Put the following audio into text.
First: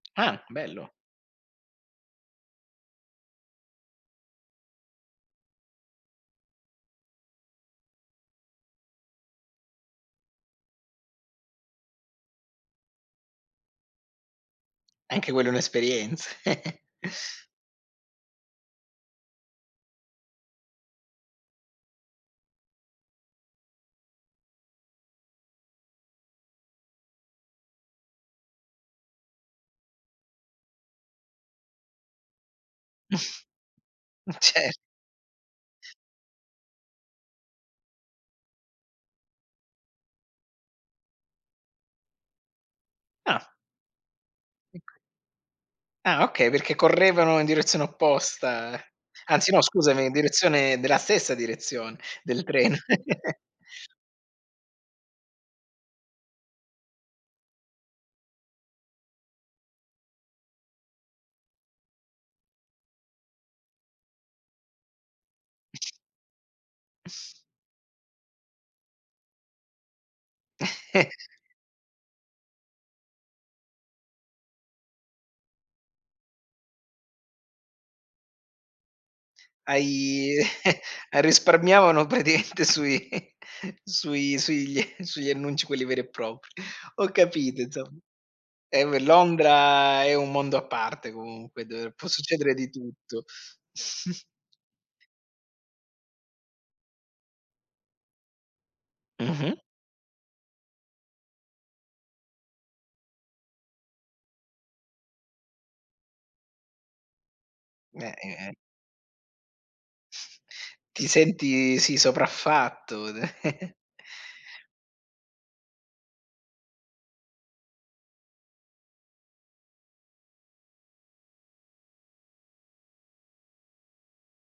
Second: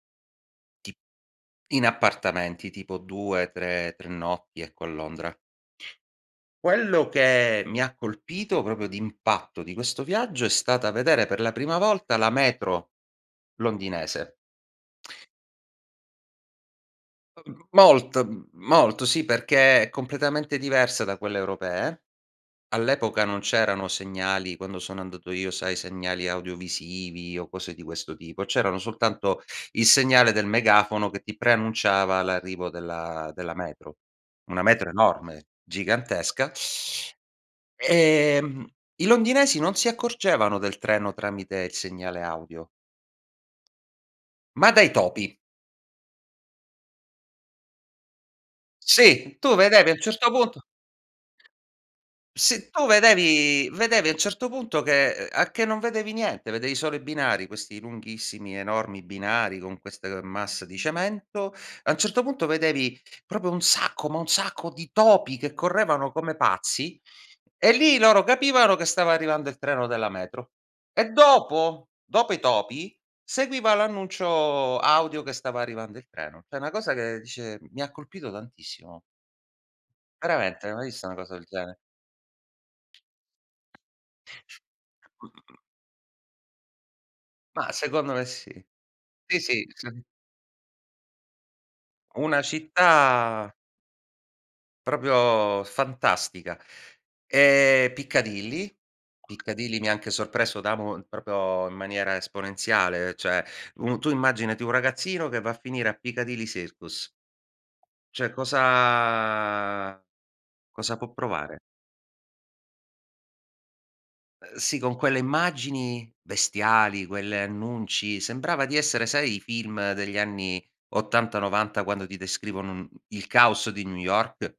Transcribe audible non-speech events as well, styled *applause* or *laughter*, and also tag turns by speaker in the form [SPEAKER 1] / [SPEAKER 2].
[SPEAKER 1] Ah bello.
[SPEAKER 2] T in appartamenti tipo 2, 3, 3 notti, ecco a Londra. Quello che mi ha colpito, proprio d'impatto di questo viaggio è stata vedere per la prima volta la metro londinese. *clicks tongue*
[SPEAKER 1] Anche quello è un'esperienza. *chuckles*
[SPEAKER 2] Uhm, molt m molto sì, perché è completamente diversa da quelle europee. All'epoca non c'erano segnali, quando sono andato io, sai segnali audiovisivi o cose di questo tipo, c'erano soltanto il segnale del megafono che ti preannunciava l'arrivo della
[SPEAKER 1] *chuckles*
[SPEAKER 2] della metro.
[SPEAKER 1] Ma
[SPEAKER 2] Una
[SPEAKER 1] cer
[SPEAKER 2] metro enorme, gigantesca, *inhales* ehm, i londinesi non si accorgevano del treno tramite il segnale audio
[SPEAKER 1] Ah.
[SPEAKER 2] ma dai
[SPEAKER 1] *unintelligible*
[SPEAKER 2] topi.
[SPEAKER 1] Ah okay, perché correvano in direzione opposta,
[SPEAKER 2] Sì,
[SPEAKER 1] anzi
[SPEAKER 2] tu
[SPEAKER 1] no
[SPEAKER 2] vedevi a un
[SPEAKER 1] scusami, in
[SPEAKER 2] certo punto
[SPEAKER 1] direzione della stessa direzione del
[SPEAKER 2] se
[SPEAKER 1] treno.
[SPEAKER 2] tu
[SPEAKER 1] *chuckles*
[SPEAKER 2] vedevi vedevi a un certo punto che, ehm, a che non vedevi niente, vedevi solo i binari, questi lunghissimi, enormi binari con queste, ehm, masse di cemento, a un certo punto vedevi proprio un sacco, ma un sacco di topi che correvano come pazzi
[SPEAKER 1] *chuckles*
[SPEAKER 2] e lì loro capivano che stava arrivando il treno della metro. E
[SPEAKER 1] *chuckles*
[SPEAKER 2] dopo dopo i topi, seguiva l'annuncio audio che stava arrivando il treno. Cioè una cosa che dice mi colpito tantissimo.
[SPEAKER 1] Hai
[SPEAKER 2] Veramente,
[SPEAKER 1] *chuckles*
[SPEAKER 2] mai visto una
[SPEAKER 1] hai
[SPEAKER 2] cosa del genere.
[SPEAKER 1] risparmiavano praticamente sui *chuckles* sui sugli *chuckles* sugli annunci quelli veri e propri. Ho capito
[SPEAKER 2] Ma
[SPEAKER 1] insomma.
[SPEAKER 2] secondo me sì
[SPEAKER 1] Eh beh,
[SPEAKER 2] sì, sì sa
[SPEAKER 1] Londra è un mondo a parte comunque, dove può
[SPEAKER 2] Una
[SPEAKER 1] succedere di tutto.
[SPEAKER 2] città
[SPEAKER 1] *chuckles*
[SPEAKER 2] proprio fantastica. Ehm Piccadilly
[SPEAKER 1] Mh-mh.
[SPEAKER 2] Piccadilly mi anche sorpreso da mo proprio in maniera esponenziale, cioè un tu immaginati un ragazzino che va a finire a Piccadilly Circus
[SPEAKER 1] Beh,
[SPEAKER 2] cioè
[SPEAKER 1] eh, eh.
[SPEAKER 2] cosa cosa
[SPEAKER 1] Ti
[SPEAKER 2] può provare?
[SPEAKER 1] senti sì sopraffatto da *chuckles*
[SPEAKER 2] Ehm, sì, con quelle immagini bestiali, quelle annunci, sembrava di essere sai i film degli anni '80, '90 quando ti descrivono un il caos di New York?